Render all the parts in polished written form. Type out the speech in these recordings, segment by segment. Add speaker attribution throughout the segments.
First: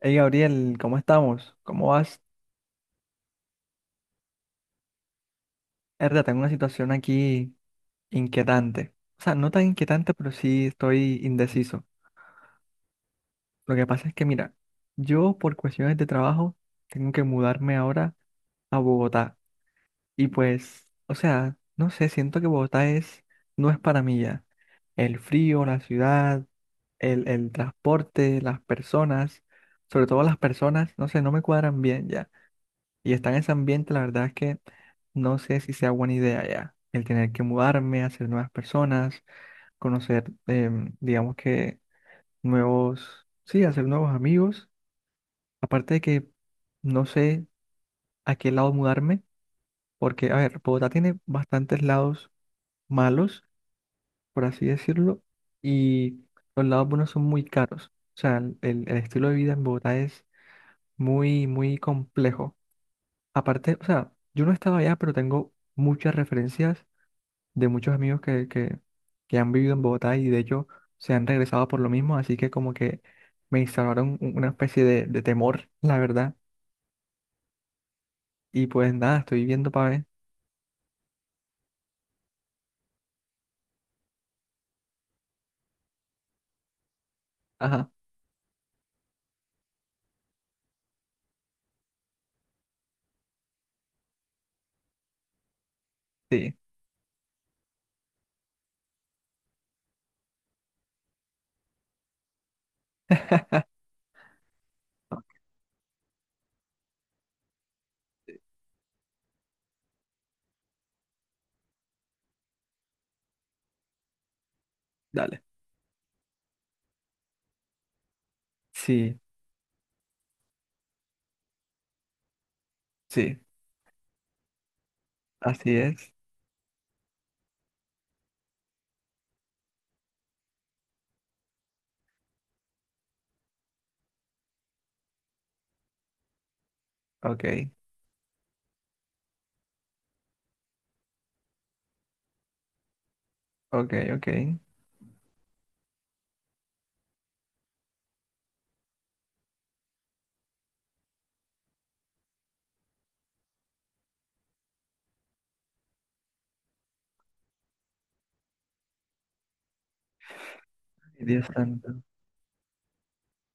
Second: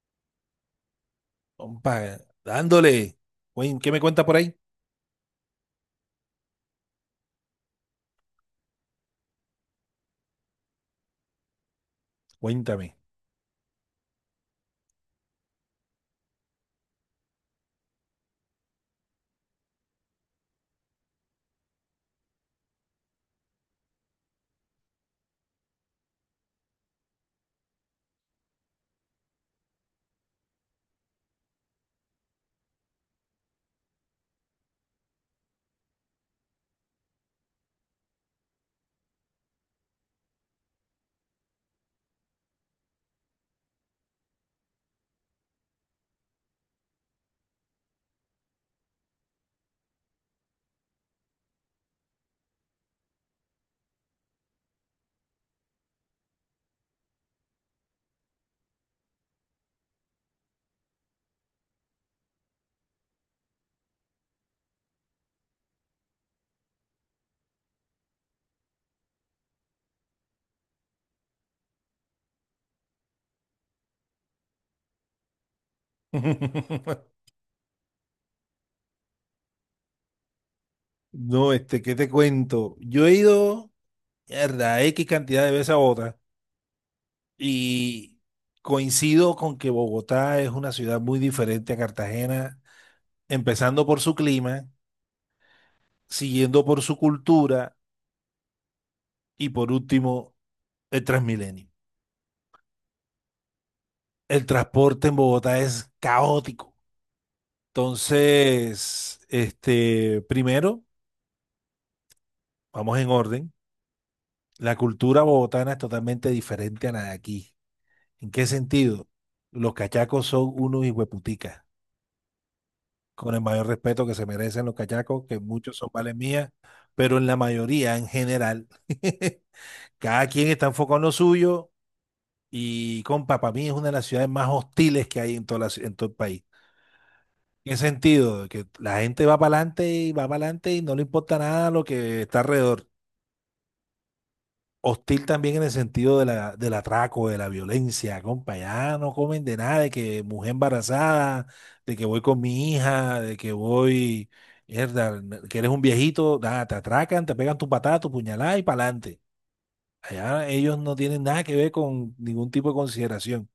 Speaker 1: Hey Gabriel, ¿cómo estamos? ¿Cómo
Speaker 2: Compa,
Speaker 1: vas?
Speaker 2: dándole. ¿Qué me cuenta por ahí?
Speaker 1: Erda, tengo una situación aquí inquietante. O sea, no tan inquietante, pero sí estoy indeciso.
Speaker 2: Cuéntame.
Speaker 1: Lo que pasa es que, mira, yo por cuestiones de trabajo tengo que mudarme ahora a Bogotá. Y pues, o sea, no sé, siento que Bogotá es, no es para mí ya. El frío, la ciudad, el transporte, las personas, sobre todo las personas, no sé, no me cuadran bien ya. Y estar en ese ambiente, la verdad es que no sé si sea buena idea ya. El tener que mudarme, hacer nuevas personas, conocer, digamos que nuevos, sí, hacer nuevos amigos. Aparte de que no sé a qué lado mudarme, porque, a ver, Bogotá tiene bastantes lados malos, por así decirlo, y los lados buenos son muy caros. O sea, el estilo de vida en Bogotá es muy, muy complejo. Aparte, o sea, yo no estaba allá, pero tengo muchas referencias de muchos amigos que han vivido en Bogotá y de hecho se han regresado por lo mismo, así que como que me instauraron una especie de temor, la verdad. Y pues nada, estoy viendo para ver.
Speaker 2: No, ¿qué te cuento? Yo he ido, mierda, X cantidad de veces a Bogotá
Speaker 1: Ajá,
Speaker 2: y coincido con que Bogotá es una ciudad muy diferente a Cartagena, empezando por su clima,
Speaker 1: sí,
Speaker 2: siguiendo por su cultura y por último, el Transmilenio. El transporte en
Speaker 1: ah,
Speaker 2: Bogotá es caótico. Entonces, primero, vamos en orden. La cultura
Speaker 1: dale.
Speaker 2: bogotana es totalmente diferente a la de aquí. ¿En qué sentido?
Speaker 1: Sí,
Speaker 2: Los cachacos son unos hijueputicas, con
Speaker 1: sí,
Speaker 2: el mayor respeto que se merecen los cachacos, que muchos
Speaker 1: así
Speaker 2: son
Speaker 1: es.
Speaker 2: vales mías, pero en la mayoría, en general, cada quien está enfocado en lo suyo y, compa, para mí es una de las ciudades más hostiles que hay en, toda en todo el país.
Speaker 1: Ok,
Speaker 2: ¿En qué sentido? Que la gente va para adelante y va para adelante y no le importa nada lo que está alrededor.
Speaker 1: ok, ok. Ay,
Speaker 2: Hostil también en el sentido de la, del atraco, de la violencia, compa. Ya no comen de nada, de que mujer embarazada, de que voy con mi hija, de que voy, mierda, que eres un viejito, nada, te atracan, te pegan tu patada, tu puñalada y pa'lante. Allá ellos no tienen nada
Speaker 1: Dios
Speaker 2: que ver
Speaker 1: santo.
Speaker 2: con ningún tipo de consideración.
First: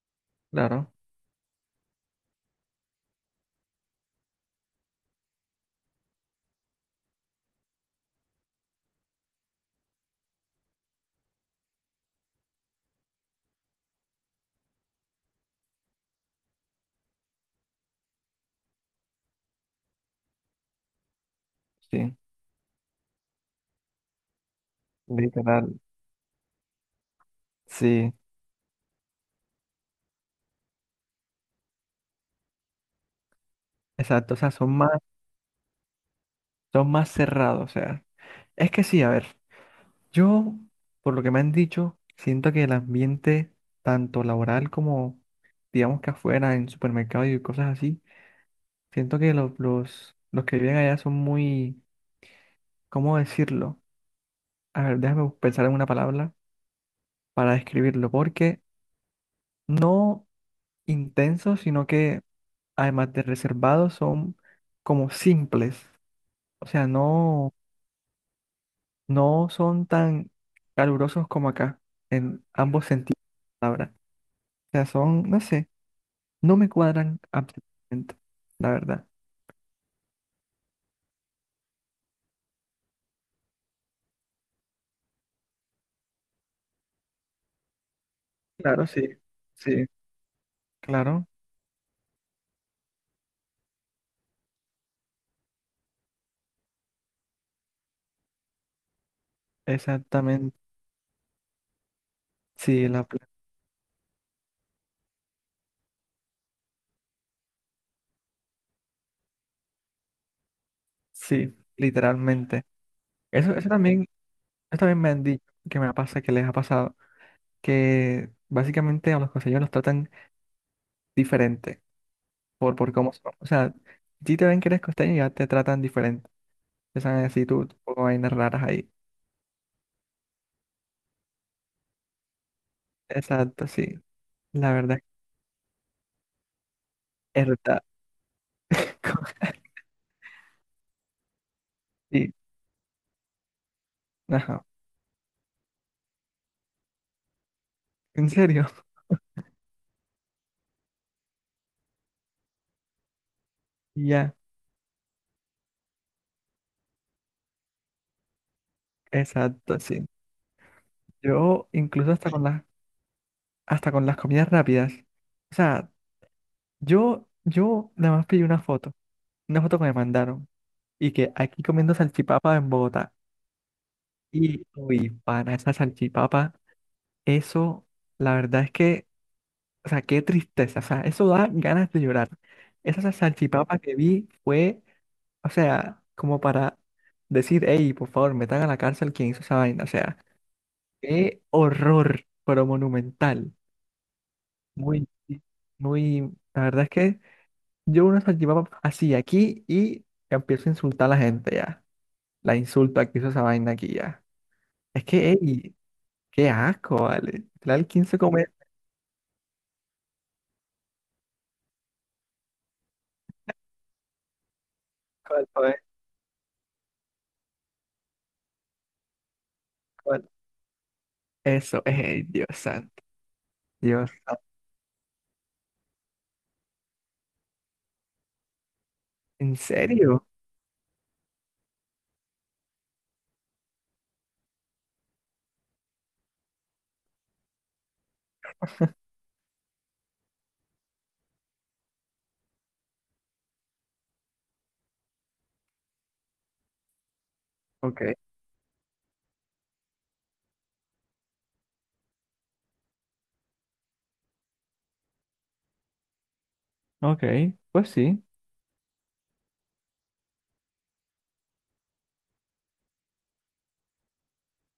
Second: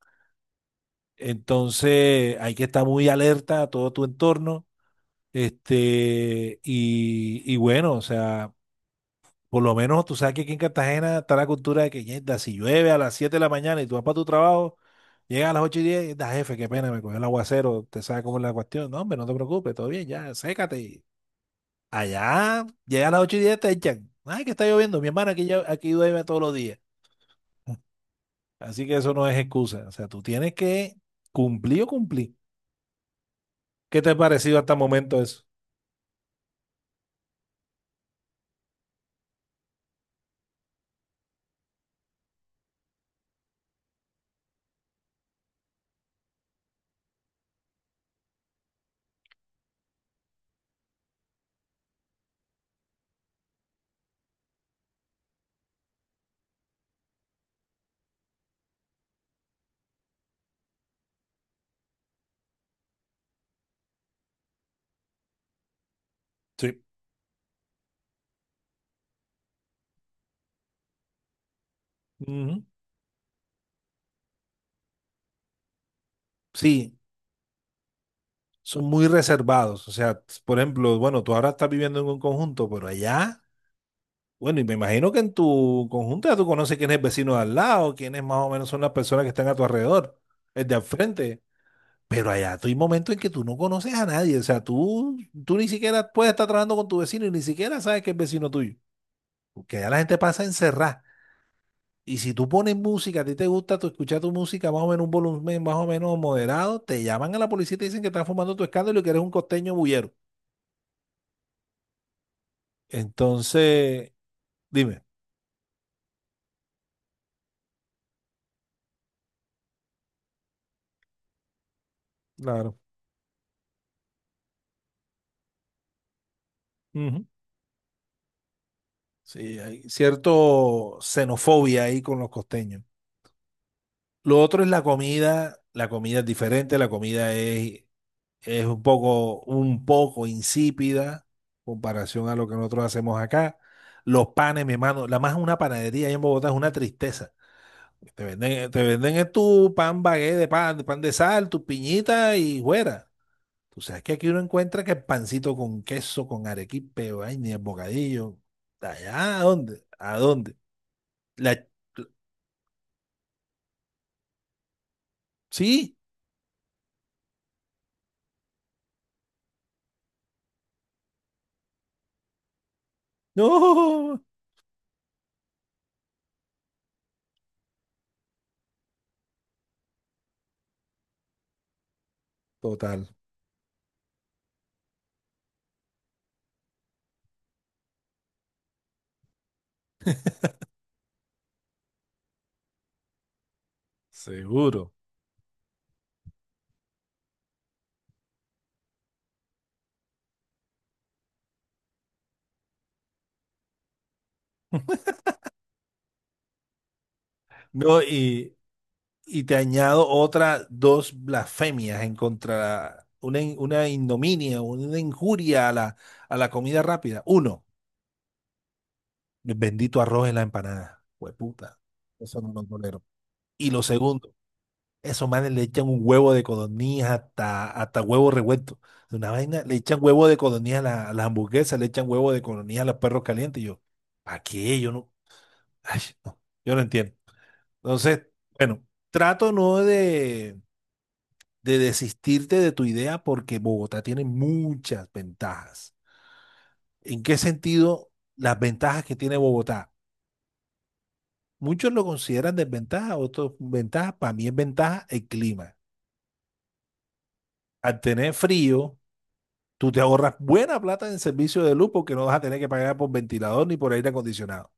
Speaker 1: Claro,
Speaker 2: Entonces hay que estar muy alerta a todo tu entorno. Y bueno, o sea. Por lo menos tú sabes que aquí en Cartagena está la cultura de que "Yerda, si llueve a las 7 de la mañana y tú vas para tu trabajo, llegas a las 8:10 da jefe, qué pena, me cogió el aguacero, te sabes cómo es la cuestión. No, hombre, no te preocupes, todo bien, ya, sécate." Y
Speaker 1: sí,
Speaker 2: allá, llega a las 8:10 te echan. Ay, que está lloviendo, mi hermano, aquí,
Speaker 1: literal.
Speaker 2: aquí llueve todos los días.
Speaker 1: Sí,
Speaker 2: Así que eso no es excusa. O sea, tú tienes que cumplir o cumplir. ¿Qué te ha
Speaker 1: exacto, o sea,
Speaker 2: parecido hasta el momento eso?
Speaker 1: son más cerrados, o sea. Es que sí, a ver. Yo, por lo que me han dicho, siento que el ambiente, tanto laboral como, digamos que afuera, en supermercados y cosas así, siento que los que viven allá son muy, ¿cómo decirlo? A ver, déjame pensar en una palabra para describirlo, porque no intensos, sino que además de reservados, son como simples. O
Speaker 2: Sí.
Speaker 1: sea, no, no son tan calurosos como acá, en
Speaker 2: Ujú.
Speaker 1: ambos sentidos de la palabra. O sea, son, no sé. No me
Speaker 2: Sí,
Speaker 1: cuadran absolutamente, la
Speaker 2: son muy
Speaker 1: verdad.
Speaker 2: reservados. O sea, por ejemplo, bueno, tú ahora estás viviendo en un conjunto, pero allá. Bueno, y me imagino que en tu conjunto ya tú conoces quién es el vecino de al lado, quiénes más o menos son
Speaker 1: Claro,
Speaker 2: las
Speaker 1: sí,
Speaker 2: personas que están a tu
Speaker 1: sí.
Speaker 2: alrededor, el de al
Speaker 1: Claro,
Speaker 2: frente. Pero allá tú hay momentos en que tú no conoces a nadie. O sea, tú ni siquiera puedes estar trabajando con tu vecino y ni siquiera sabes que es vecino tuyo. Porque allá la gente pasa
Speaker 1: exactamente.
Speaker 2: encerrada. Y si tú pones
Speaker 1: Sí, la,
Speaker 2: música, a
Speaker 1: pla-
Speaker 2: ti te gusta tú escuchar tu música más o menos un volumen más o menos moderado, te llaman a la policía y te dicen que estás fumando tu escándalo y que eres un costeño bullero.
Speaker 1: sí, literalmente. Eso,
Speaker 2: Entonces,
Speaker 1: eso también
Speaker 2: dime.
Speaker 1: me han dicho que me pasa, que les ha pasado, que básicamente a los costeños los tratan diferente
Speaker 2: Claro.
Speaker 1: por cómo son. O sea, si te ven que eres costeño, ya te tratan diferente. Te saben decir tú, tú poco vainas raras ahí.
Speaker 2: Sí, hay cierto xenofobia ahí con los costeños.
Speaker 1: Exacto, sí.
Speaker 2: Lo otro es
Speaker 1: La
Speaker 2: la
Speaker 1: verdad,
Speaker 2: comida. La comida es diferente, la comida
Speaker 1: es verdad.
Speaker 2: es un poco insípida en comparación
Speaker 1: Sí,
Speaker 2: a lo que nosotros hacemos acá. Los
Speaker 1: ajá.
Speaker 2: panes, mi hermano, la más una panadería ahí en Bogotá es una tristeza. Te
Speaker 1: En serio,
Speaker 2: venden, te venden es tu pan bagué de pan, pan de sal, tu piñita y fuera. Tú sabes que aquí
Speaker 1: ya,
Speaker 2: uno encuentra que pancito con queso, con arequipe, ay, ni el bocadillo. ¿Allá a
Speaker 1: exacto,
Speaker 2: dónde?
Speaker 1: sí.
Speaker 2: ¿A dónde? La,
Speaker 1: Yo incluso hasta con las comidas rápidas. O sea,
Speaker 2: Sí,
Speaker 1: yo nada más pedí una foto que me mandaron y que aquí comiendo salchipapa en Bogotá.
Speaker 2: no,
Speaker 1: Y uy, pana, esa salchipapa, eso la verdad es que, o sea, qué tristeza, o sea, eso da ganas de llorar.
Speaker 2: total,
Speaker 1: Salchipapa que vi fue, o sea, como para decir, hey, por favor, metan a la cárcel quien hizo esa vaina, o sea, qué horror, pero monumental.
Speaker 2: seguro.
Speaker 1: Muy, muy, la verdad es que yo una salchipapa así aquí y empiezo a insultar a la gente ya. La insulta que hizo esa vaina aquí ya. Es que, ey, qué asco, vale. Literal,
Speaker 2: No,
Speaker 1: ¿quién se come
Speaker 2: y te añado otras dos blasfemias en contra, una ignominia, una
Speaker 1: cuál,
Speaker 2: injuria
Speaker 1: cuál,
Speaker 2: a la comida rápida. Uno, el bendito arroz
Speaker 1: cuál?
Speaker 2: en la empanada. Hueputa,
Speaker 1: Eso, ey,
Speaker 2: eso
Speaker 1: Dios
Speaker 2: no lo tolero.
Speaker 1: santo,
Speaker 2: Y lo
Speaker 1: Dios
Speaker 2: segundo,
Speaker 1: santo.
Speaker 2: esos manes le echan un huevo de codorniz hasta huevo revuelto. De una
Speaker 1: ¿En
Speaker 2: vaina, le echan
Speaker 1: serio?
Speaker 2: huevo de codorniz a las hamburguesas, le echan huevo de codorniz a los perros calientes. Y yo, ¿para qué? Yo no, ay, no, yo no entiendo. Entonces, bueno, trato no de, de desistirte de tu idea porque Bogotá tiene muchas ventajas. ¿En qué
Speaker 1: Ok,
Speaker 2: sentido las ventajas que tiene Bogotá? Muchos lo consideran desventaja, otros ventaja. Para mí es ventaja el clima.
Speaker 1: ok, pues
Speaker 2: Al
Speaker 1: sí,
Speaker 2: tener frío, tú te ahorras buena plata en servicio de luz porque no vas a tener que pagar por ventilador ni por aire acondicionado.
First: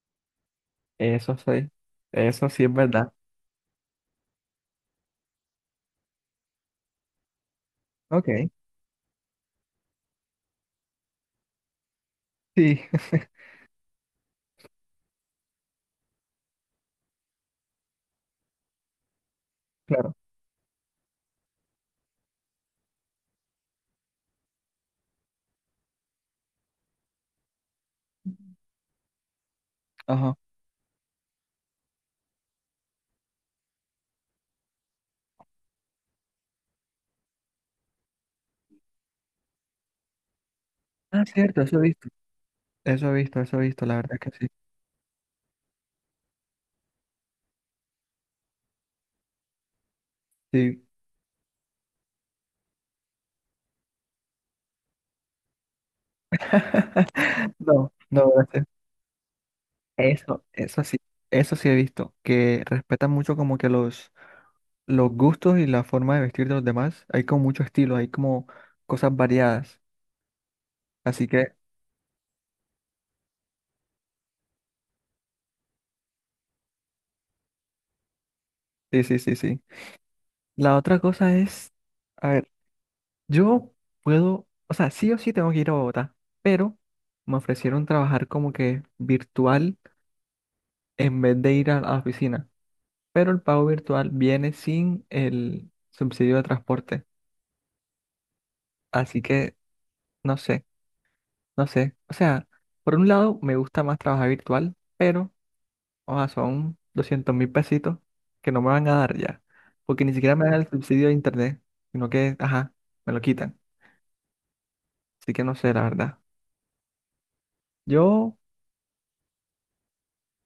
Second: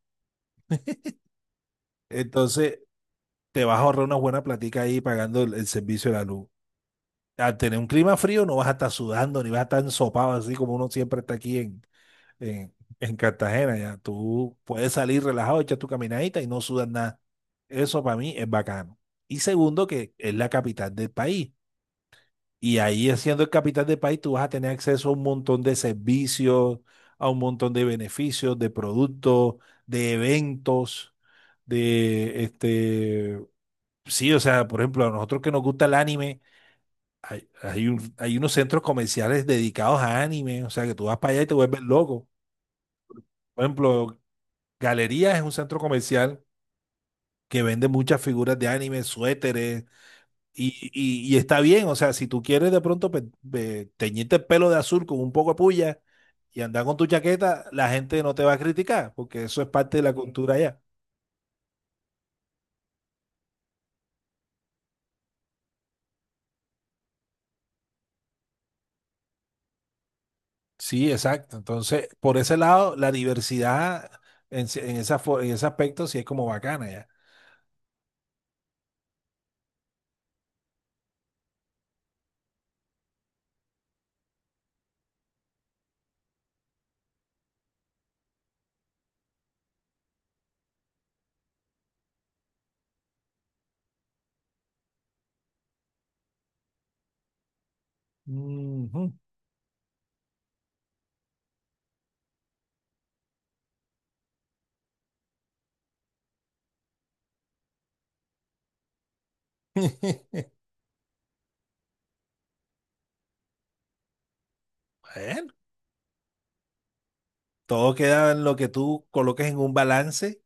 Speaker 1: eso sí, eso sí es
Speaker 2: Entonces,
Speaker 1: verdad.
Speaker 2: te vas a ahorrar una buena platica ahí pagando el servicio de la luz. Al tener un clima frío
Speaker 1: Ok,
Speaker 2: no vas a estar sudando ni vas a estar ensopado así como uno siempre está aquí en, en,
Speaker 1: sí,
Speaker 2: en Cartagena. Ya tú puedes salir relajado, echar tu caminadita y no sudas nada. Eso para mí es bacano. Y segundo, que
Speaker 1: claro,
Speaker 2: es la capital del país. Y ahí siendo el capital del país, tú vas a tener acceso a un montón de servicios, a un montón de beneficios, de productos, de
Speaker 1: ajá.
Speaker 2: eventos, de sí, o sea, por ejemplo, a nosotros que nos gusta el anime hay unos centros comerciales dedicados a anime, o sea que tú vas
Speaker 1: Ah,
Speaker 2: para allá y te
Speaker 1: cierto, eso he
Speaker 2: vuelves
Speaker 1: visto,
Speaker 2: loco.
Speaker 1: eso he visto, eso he
Speaker 2: Por
Speaker 1: visto, la verdad
Speaker 2: ejemplo,
Speaker 1: que sí,
Speaker 2: Galerías es un centro comercial que vende muchas figuras de anime, suéteres,
Speaker 1: sí.
Speaker 2: y está bien, o sea, si tú quieres de pronto teñirte el pelo de azul con un poco de puya y andar con tu chaqueta, la
Speaker 1: No,
Speaker 2: gente
Speaker 1: no,
Speaker 2: no te va a criticar, porque eso es parte de la
Speaker 1: eso,
Speaker 2: cultura allá.
Speaker 1: eso sí he visto, que respetan mucho como que los gustos y la forma de vestir de los demás. Hay como mucho estilo, hay como cosas variadas.
Speaker 2: Sí,
Speaker 1: Así que,
Speaker 2: exacto. Entonces, por ese lado, la diversidad en, ese- en, esa, fo- en ese aspecto sí es como bacana ya.
Speaker 1: sí, sí, sí, sí. La otra cosa es, a ver, yo puedo, o sea, sí o sí tengo que ir a Bogotá, pero me ofrecieron trabajar como que virtual en vez de ir a la oficina. Pero el pago virtual viene sin el subsidio de transporte.
Speaker 2: Ujú.
Speaker 1: Así que, no sé. No sé, o sea, por un lado me gusta más trabajar virtual, pero, o sea, son 200.000 pesitos que no me van a dar ya, porque ni siquiera me dan el subsidio de internet, sino que, ajá, me lo quitan. Así que
Speaker 2: Bueno,
Speaker 1: no sé, la verdad.
Speaker 2: todo queda
Speaker 1: Yo,
Speaker 2: en lo que tú coloques en un balance,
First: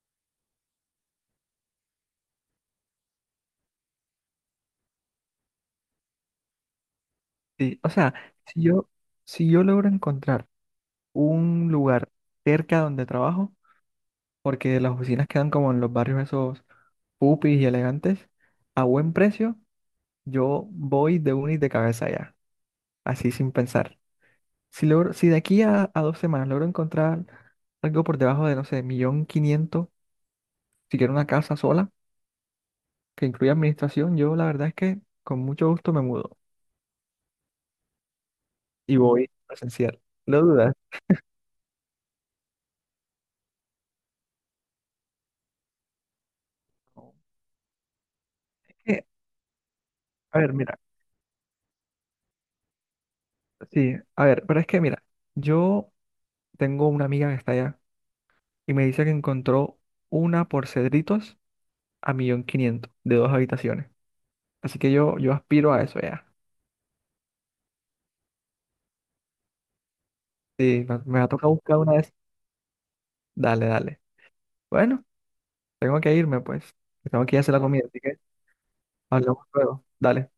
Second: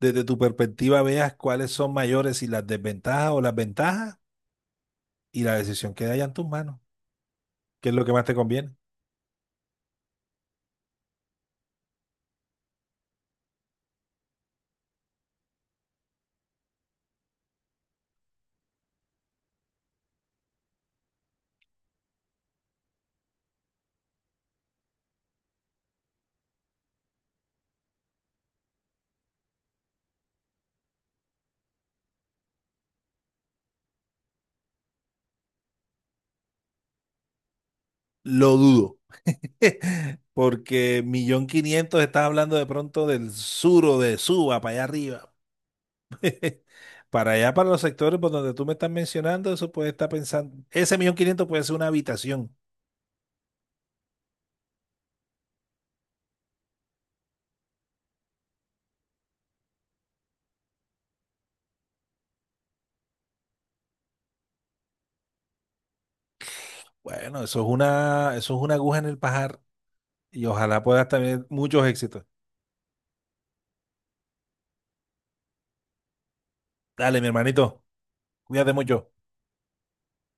Speaker 2: desde tu perspectiva veas cuáles son mayores, y las desventajas o las ventajas, y la decisión queda ya en tus manos,
Speaker 1: sí,
Speaker 2: que
Speaker 1: o
Speaker 2: es lo que
Speaker 1: sea,
Speaker 2: más te
Speaker 1: si
Speaker 2: conviene.
Speaker 1: yo, si yo logro encontrar un lugar cerca donde trabajo, porque las oficinas quedan como en los barrios esos pupis y elegantes, a buen precio, yo voy de unis de cabeza allá así sin pensar. Si logro, si de aquí a 2 semanas logro encontrar algo por debajo de, no sé, 1.500.000, si quiero una casa sola, que incluya administración, yo la verdad es que con mucho gusto me mudo
Speaker 2: Lo
Speaker 1: y
Speaker 2: dudo,
Speaker 1: voy presencial. No dudas.
Speaker 2: porque 1.500.000 estás hablando de pronto del sur o de Suba, para allá arriba. Para allá, para los sectores por donde tú me estás
Speaker 1: Es
Speaker 2: mencionando, eso puede estar
Speaker 1: a ver,
Speaker 2: pensando,
Speaker 1: mira,
Speaker 2: ese 1.500.000 puede ser una habitación.
Speaker 1: sí, a ver, pero es que mira, yo tengo una amiga que está allá y me dice que encontró una por Cedritos a 1.500.000 de 2 habitaciones. Así que yo aspiro a eso ya.
Speaker 2: Bueno, eso es una aguja en el pajar y ojalá
Speaker 1: Sí, me
Speaker 2: puedas
Speaker 1: me va a
Speaker 2: tener
Speaker 1: tocar buscar
Speaker 2: muchos
Speaker 1: una de esas.
Speaker 2: éxitos.
Speaker 1: Dale, dale. Bueno. Tengo que irme, pues.
Speaker 2: Dale,
Speaker 1: Tengo
Speaker 2: mi
Speaker 1: que ir a hacer la comida,
Speaker 2: hermanito,
Speaker 1: así que
Speaker 2: cuídate mucho.
Speaker 1: hablamos luego. Dale.